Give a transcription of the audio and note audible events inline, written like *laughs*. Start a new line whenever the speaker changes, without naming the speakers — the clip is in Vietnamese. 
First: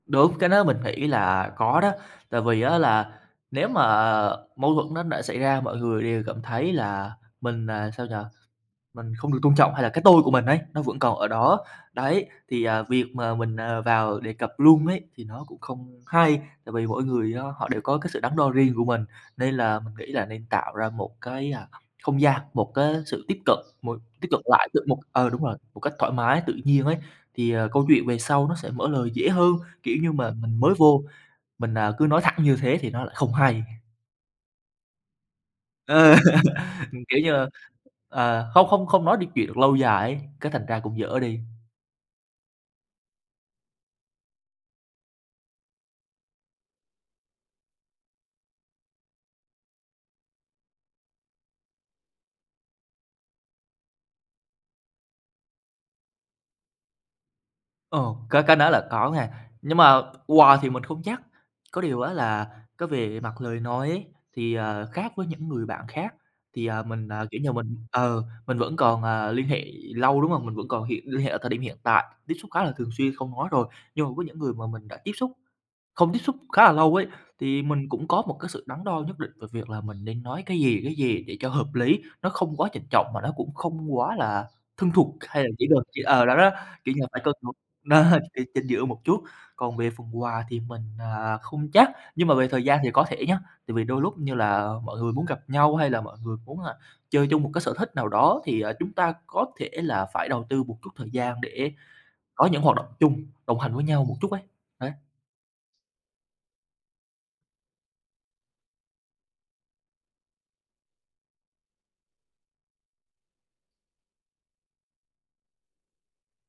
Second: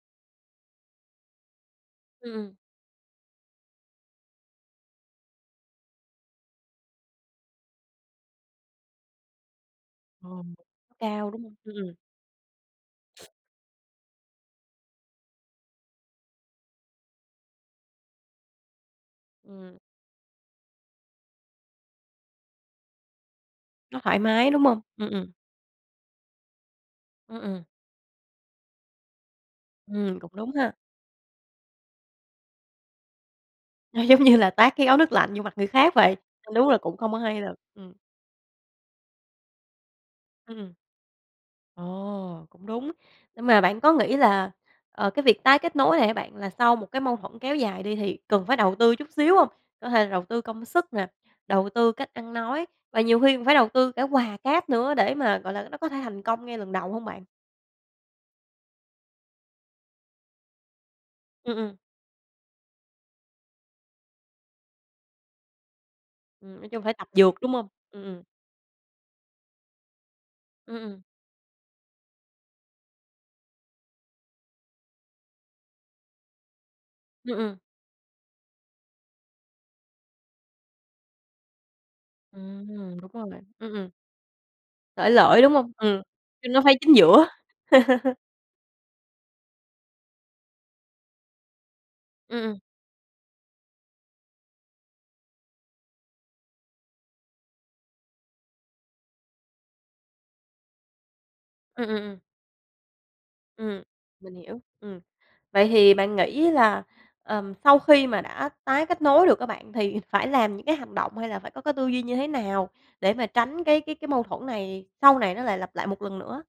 Đúng, cái đó mình nghĩ là có đó.
Ừm,
Tại
ừm.
vì á là nếu mà mâu thuẫn nó đã xảy ra, mọi người đều cảm thấy là mình, à, sao nhỉ, mình không được tôn trọng hay là cái tôi
Ờ,
của mình ấy, nó vẫn còn ở
cao, đúng hông?
đó,
Ừm, ừm.
đấy, thì, à, việc mà mình, à, vào đề cập luôn ấy, thì nó cũng không hay. Tại vì mỗi người á, họ đều có cái sự đắn đo riêng của mình, nên
Ừm.
là mình nghĩ là nên tạo ra một cái, à, không gian, một cái sự tiếp cận, một
Nó thoải
tiếp cận
mái, đúng
lại
hông?
tự một
Ừm,
ờ,
ừm.
đúng rồi, một cách thoải mái, tự nhiên ấy.
Ừm,
Thì,
ừm.
à, câu chuyện về sau nó sẽ mở lời dễ hơn, kiểu như
Ừm, cũng
mà
đúng
mình
ha.
mới vô, mình, à, cứ nói thẳng như thế thì nó lại không hay.
Nó giống như là tát cái gáo nước lạnh vô mặt người khác vậy,
Ờ,
ơ, đúng là
*laughs*
cũng
ừm,
không có
kiểu như
hay
là
thật, ừm.
ờ, không không không nói được chuyện được lâu dài ấy, cái thành
Ừm.
ra cũng dở đi.
Ồ! Cũng đúng, nhưng mà bạn có nghĩ là, ờ, cái việc tái kết nối này á bạn, là sau một cái mâu thuẫn kéo dài đi, thì cần phải đầu tư chút xíu hông? Có thể là đầu tư công sức nè, đầu tư cách ăn nói, và nhiều khi cũng phải đầu tư cả quà cáp nữa để mà, gọi là, nó có thể thành công ngay lần đầu hông bạn?
Ờ, cái cái đó là có nghen, nhưng mà quà thì mình không chắc,
Ừm, ừm.
có điều á là cái về mặt lời nói ấy, thì, à, khác với những người bạn khác,
Ừm,
thì,
nói
à,
chung phải
mình,
tập
à,
dượt,
kiểu như
đúng hông?
mình
Ừm,
ừ,
ừm.
mình vẫn còn, à, liên hệ lâu, đúng hông? Mình vẫn
Ừm,
còn
ừm.
hiện liên hệ ở thời điểm hiện tại, tiếp xúc khá là thường xuyên, không nói rồi, nhưng mà có những người mà mình đã tiếp xúc không tiếp xúc khá là lâu ấy,
Ừm, ừm.
thì mình cũng có một cái sự đắn đo nhất định về việc là mình nên nói cái gì, cái gì để cho hợp lý, nó không quá trịnh
Ừm,
trọng
đúng
mà
rồi
nó
bạn,
cũng
ừm, ừm.
không quá là thân
Xởi
thuộc
lởi,
hay là
đúng
chữ
hông?
được chữ
Ừm,
ờ, đó đó,
nhưng nó phải
kiểu
chính
như là, phải
giữa.
cân nó
*laughs*
*chuckles* cái chính giữa một chút. Còn về phần quà thì mình, à, không chắc, nhưng mà
Ừm,
về
ừm.
thời gian thì có thể nhá, tại vì đôi lúc như là mọi người muốn gặp nhau hay là mọi người muốn, à, chơi chung một cái sở thích nào đó, thì, à, chúng ta có thể là phải đầu tư một chút thời gian để
Ừm, ừm, ừm.
có những hoạt động chung, đồng hành
Ừm,
với nhau một chút
mình
ấy,
hiểu, ừm.
đấy.
Vậy thì bạn nghĩ là, ờm, sau khi mà đã tái kết nối được á bạn, thì phải làm những cái hành động hay là phải có cái tư duy như thế nào để mà tránh cái cái cái mâu thuẫn này sau này nó lại lặp lại một lần nữa á?